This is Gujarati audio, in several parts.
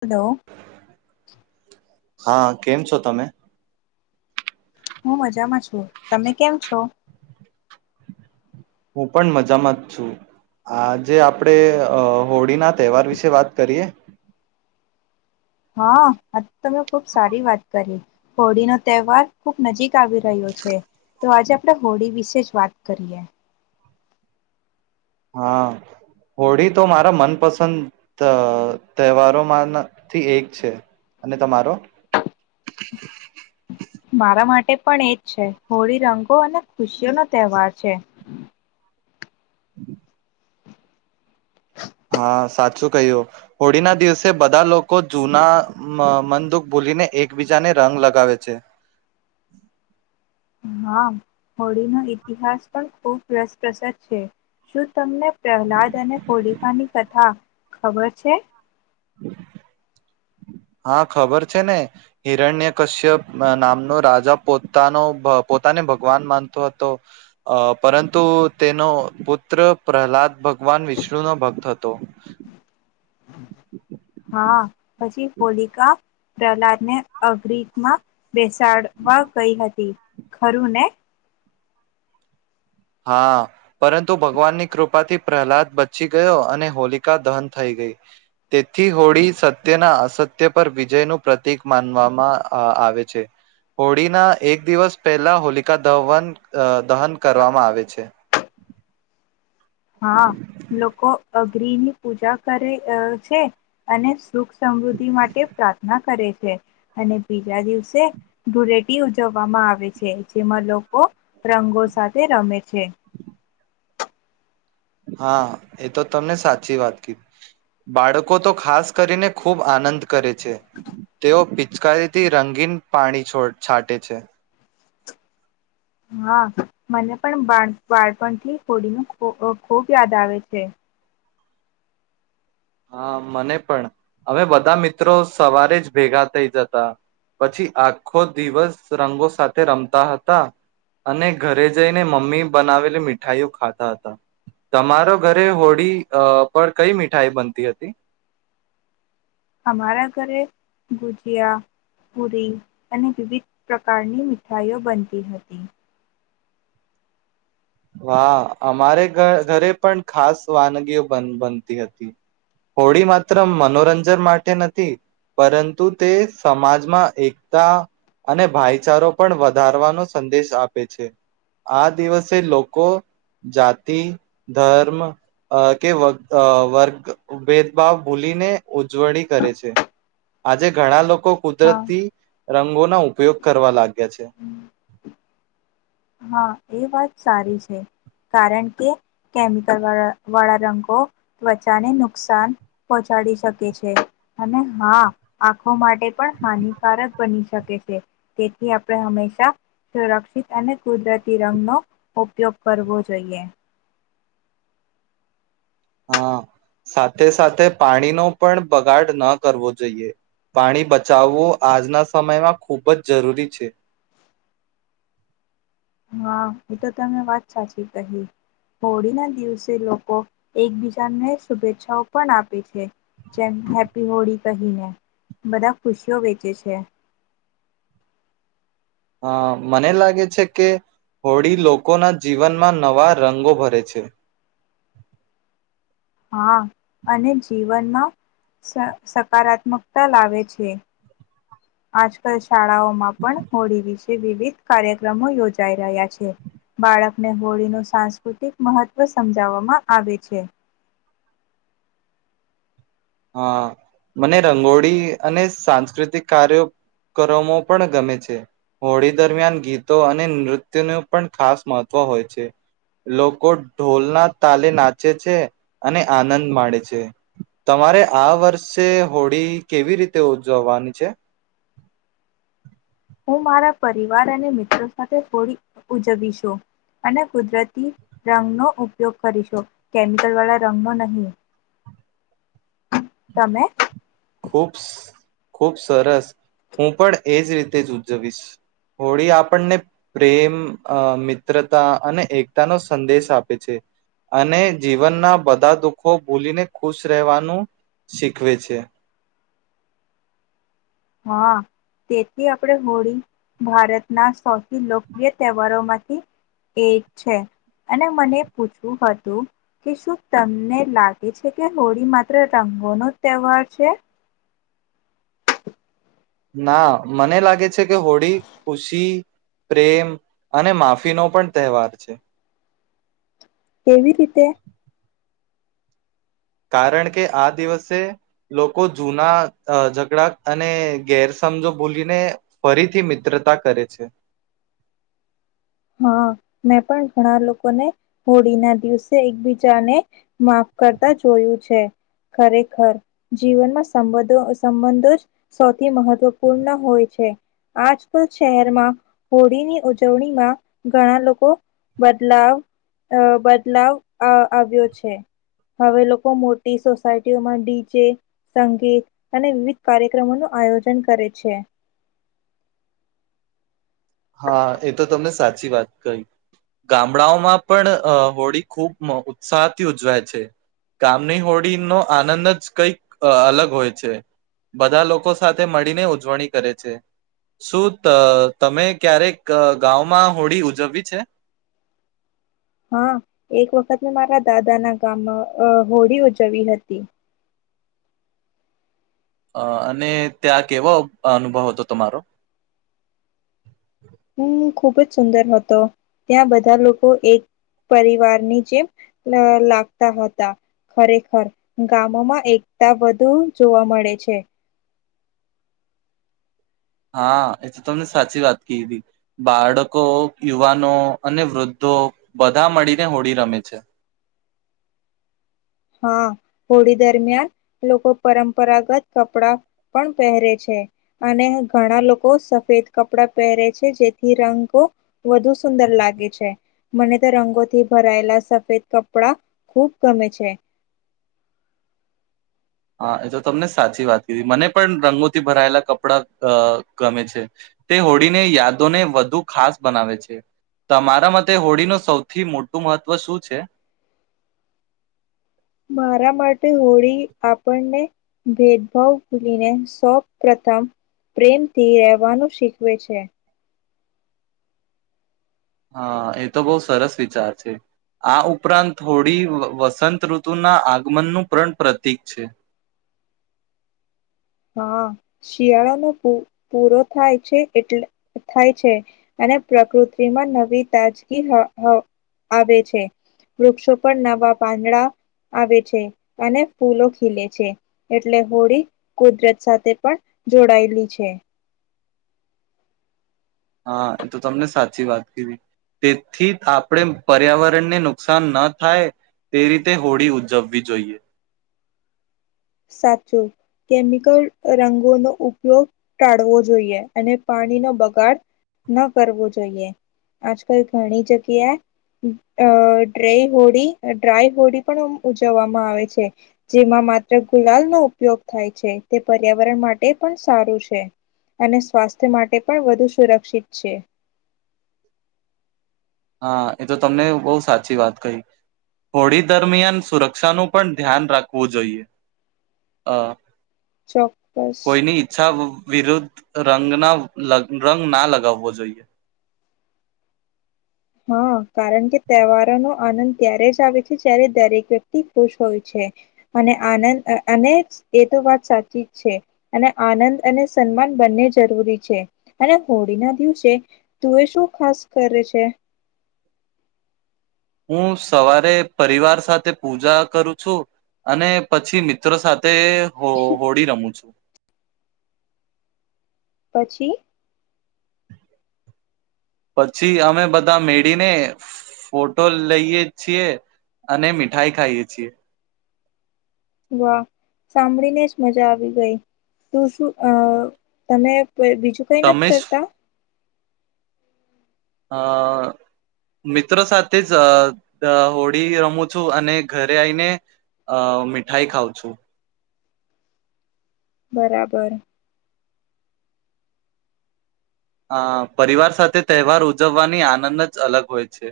હલો. હા કેમ છો તમે. હું મજામાં છું તમે કેમ છો? હું પણ મજામાં જ છું, આજે આપણેે હોળીના તહેવાર વિશે વાત કરીએ? હા આ તમે ખુબ સારી વાત કરી. હોળીનો તહેવાર ખુબ નજીક આવી રહ્યો છે, તો આજે આપણે હોળી વિશે જ વાત કરીએ. હા, હોળી તો મારા મનપસંદ તહેવારોમાંથી એક છે, અને તમારો? મારા માટે પણ એજ છે, હોળી રંગો અને ખુશીઓનો તહેવાર છે. હમ. હા સાચું કહ્યું, હોળીના દિવસે બધા લોકો જૂના મનદુઃખ ભૂલીને એકબીજાને રંગ લગાવે છે. હા હોળી નો ઇતિહાસ પણ ખુબ રસપ્રસદ છે, શું તમને પ્રહલાદ અને હોળિકાની કથા ખબર છે? [inaudible] હા ખબર છે ને, હિરણ્યકશ્યપ નામનો રાજા પોતાનો પોતાને ભગવાન માનતો હતો, પરંતુ તેનો પુત્ર પ્રહલાદ ભગવાન વિષ્ણુનો ભક્ત હતો. હા પછી પોલિકા પ્રહલાદ ને અગનિ માં બેસાડવા ગઈ હતી, ખરુને. હા, પરંતુ ભગવાનની કૃપાથી પ્રહલાદ બચી ગયો અને હોલિકા દહન થઈ ગઈ, તેથી હોળી સત્યના અસત્ય પર વિજયનું પ્રતિક માનવામાં આવે છે, હોળીના એક દિવસ પહેલા હોલિકા દહન દહન કરવામાં આવે છે. હા, લોકો અગનીની પૂજા કરે છે, અને સુખ સમૃદ્ધિ માટે પ્રાર્થના કરે છે. અને બીજા દિવસે, ધુળટી ઉજવવામાં આવે છે જેમાં લોકો રંગો સાથે રમે છે. હા એ તો તમે‌ સાચી વાત કીધી, બાળકો તો ખાસ કરીને ખૂબ આનંદ કરે છે, ‌તેઓ પિચકારીથી રંગીન પાણી છો છાંટે છે. હા, મને પણ બા બાળપણથી હોળીનું ખૂબ યાદ આવે છે. હાં મને પણ, અમે બધાં મિત્રો સવારે જ ભેગા થઈ જતા, પછી આખો દિવસ રંગો સાથે રમતા હતા, અને ઘરે જઈને મમ્મી બનાવેલી મીઠાઈઓ ખાતા હતા, તમારો ઘરે હોડી પર કઈ મીઠાઈ બનતી હતી? અમારા ઘરે ગુજિયા, પુરી અને વિવિધ પ્રકારની મીઠાઈઓ બનતી હતી. વાહ અમારે ઘરે પણ ખાસ વાનગીઓ બનતી હતી, હોડી માત્ર મનોરંજન માટે નથી, પરંતુ તે સમાજમાં એકતા અને ભાઈચારો પણ વધારવાનો સંદેશ આપે છે, આ દિવસે લોકો લોકો જાતિ, ધર્મ કે વર્ગ ભેદભાવ ભૂલીને ઉજવણી કરે છે, આજે ઘણાં લોકો કો હા કુદરતી રંગોના ઉપયોગ કરવા લાગ્યાં છે. હા એ વાત સારી છે, કારણ કે કેમિકલ વાળા રંગો ત્વચાને નુકસાન પહોંચાડી શકે છે, અને હા આંખો માટે પણ હાનિકારક બની શકે. તેથી આપણે હંમેશા સુરક્ષિત અને કુદરતી રંગનો ઉપયોગ કરવો જોઈએ. હાં, સાથે સાથે પાણીનો પણ બગાડ ન કરવો જોઈએ, ‌પાણી બચાવવું આજનાં સમયમાં ખૂબ જ જરૂરી છે. હા એ તો તમે વાત સાચી કહી, હોળી ના દિવસે લોકો એકબીજાને શુભેચ્છાઓ પણ આપે છે, જેમ હેપી હોળી કહીને, બધા ખુશીઓ વેચે છે. અ મને લાગે છે કે, હોળી લોકોના જીવનમાં નવા રંગો ભરે છે. હા, અને જીવનમાં સકારાત્મકતા લાવે છે. આજકાલ શાળાઓમાં પણ હોડી વિશે વિવિધ કાર્યક્રમો યોજાઈ રહ્યા છે, બાળકને હોળીનું સાંસ્કૃતિક મહત્વ સમજાવવામાં આવે છે. હાં, મને રંગોળી અને સાંસ્કૃતિક કાર્યોક્રમો પણ ગમે છે, હોળી દરમિયાન ગીતો અને નૃત્યનું પણ ખાસ મહત્ત્વ હોય છે, લોકો ઢોલના તાલે નાચે છે, અને આનંદ માણેે છે. તમારે આ વર્ષે હોળી કેવી રીતે ઉજવવાની છે? હું મારાં પરિવાર અને મિત્રો સાથે હોળી ઉજવીશું, અને કુદરતી રંગનો ઉપયોગ કરીશું, કેમિકલ વાળા રંગનો નહીં. તમે? ખૂબ ખૂબ સરસ, હું પણ એજ રીતે જ ઉજજવીશ, હોળી આપણને પ્રેમ, મિત્રતા અને એકતાનો સંદેશ આપે છે, અને જીવનના બધાં દુઃખો ભૂલીને ખુશ રહેવાનું શીખવે છે. હાં, તેથી આપણે હોળી ભારતના સૌથી લોકપ્રિય તહેવારોમાંથી એ છે, અને મને પૂછવું હતું કે, શું તમને લાગે છે કે હોળી માત્ર રંગોનો તહેવાર છે? ના મને લાગે છે કે હોળી ખુશી, પ્રેમ અને માફીનો પણ તહેવાર છે. કેવી રીતે? કારણ કે આ દિવસે, લોકો જૂના ઝઘડાં અને ગેરસમજો ભૂલીને ફરીથી મિત્રતા કરે છે. હાં મેં પણ ઘણા લોકોને, હોળીના દિવસે એકબીજાને માફ કરતા જોયું છે, ખરેખર જીવનમાં સંબંધો સંબંધો જ સૌથી મહત્વપૂર્ણ હોય છે, આજકાલ શહેરમાં હોળીની ઉજવણીમાં ઘણાં લોકો બદલાવ બદલાવ આવ્યો છે, હવે લોકો મોટી સોસાયટીઓમાં ડીજે, સંગીત અને વિવિધ કાર્યક્રમોનું આયોજન કરે છે. હાં એ તો તમને સાચી વાત કહી, ગામડાઓમાં પણ હોળી ખૂબ ઉત્સાહથી ઉજવાય છે, ગામની હોળીનો આનંદ જ કંઈક અલગ હોય છે, બધાં લોકો સાથે મળીને ઉજવણી કરે છે, શું તમે ક્યારેક ગામંમાં હોળી ‌ઉજવવી છે? હાં એક વખત મે મારા દાદાના ગામમાં હોળી ઉજવી હતી. અ અને ત્યાં કેવો અનુભવ હતો તમારો? હમ ખુબ જ સુંદર હતો, ત્યાં બધાં લોકો એક પરિવારની જેમ, લાગતા હતાં, ખરેખર ગામોમાં એકતા વધુ જોવા મળે છે. હા એ તો તમને સાચી વાત કીધી, બાળકો ‌યુવાનો અને વૃદ્ધો બધાં મળીને હોળી રમે છે. હાં, હોળી દરમિયાન લોકો પરંપરાગત કપડા પણ પહેરે છે, અને ઘણાં લોકો સફેદ કપડા પહેરે છે જેથી રંગો વધુ સુંદર લાગે છે, મને તો રંગોથી ભરાયેલા સફેદ કપડા ખૂબ ગમે છે. હાં એ તો તમને સાચી વાત કીધી મને પણ રંગોથી ભરાયેલા કપડાં અ ગમે છે, તે હોળીને યાદોને વધુ ખાસ બનાવે છે, તમારા માટે હોળીનું સૌથી મોટું મહત્વ શું છે? મારા માટે હોળી આપણને ભેદભાવ ભૂલીને સૌ પ્રથમ પ્રેમથી રહેવાનું શીખવે છે. હા એ તો બહુ સરસ વિચાર છે, આ ઉપરાંત થોડી વસંત ઋતુના આગમનનું પણ પ્રતીક છે. હાં, શિયાળોનો પ પૂરો થાય છે, એટલે થાય છે અને પ્રકૃતિમાં નવી તાજગી આવે છે, વૃક્ષો પણ નવા પાંદડા આવે છે અને ફૂલો ખીલે છે, એટલે હોળી કુદરત સાથે પણ જોડાયેલી છે. હાં એ તો તમને સાચી વાત કીધી, તેથી આપણે પર્યાવરણને નુકસાન ન થાય તે રીતે હોળી ઉજવવી જોઈએ. સાચું, કેમિકલ રંગોનો ઉપયોગ ટાળવો જોઈએ, અને પાણીનો બગાડ ન કરવો જોઈએ, આજકાલ ઘણી જગ્યાએ અ ડ હોડી ડ્રાય હોળી પણ ઉજવવામાં આવે છે જેમાં, ગુલાલનો ઉપયોગ થાય છે, તે પર્યાવરણ માટે પણ સારું છે, અને સ્વાસ્થ્ય માટે પણ વધુ સુરક્ષિત છે. હા એ તો તમને બહુ સાચી વાત કહી, હોળી દરમિયાન સુરક્ષાનું પણ ધ્યાન રાખવું જોઈએ, અ ચોક્કસ કોઈ નિ ઈચ્છા વિરુદ્ધ રંગના લ રંગ ના લગાવવો જોઈએ. હા કારણ કે તહેવારોનો આનંદ ત્યારે જ આવે છે જ્યારે દરેક વ્યક્તિ ખુશ હોય છે, અને આનંદ અને એ તો વાત સાચી જ છે, અને આનંદ અને સન્માન બંને જરૂરી છે, અને હોળી ના દિવસે, તું એ શું ખાસ કરે છે? હું સવારે પરિવાર સાથે પૂજા કરું છું, અને પછી મિત્રો સાથે તે હો હોળી રમું છું. પછી? પછી અમે બધા મેળીને ફોટો લઈએ છીએ, અને મીઠાઈ ખાઈએ છીએ. વાહ, સાંભળીને જ મજા આવી ગઈ, તું શું અ તમે? બીજું કઈ નથી તમે કરતા? અ મિત્રો સાથે જ અ હોળી રમું છું અને ઘરે આઈને, અ મીઠાઈ ખાઉં છું. બરાબર. અ પરિવાર સાથે તહેવાર ઉજવવાની આનંદ જ અલગ હોય છે.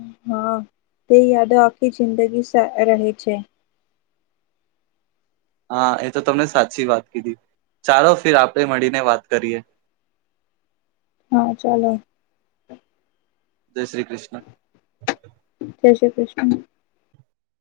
અ હા તે યાદો આખી જિંદગી જ રહે છે. હા એ તો તમને સાચી વાત કીધી, ચાલો ફિર આપણે મળીને વાત કરીએ. હા ચાલો. જય શ્રી કૃષ્ણ. જય શ્રી કૃષ્ણ.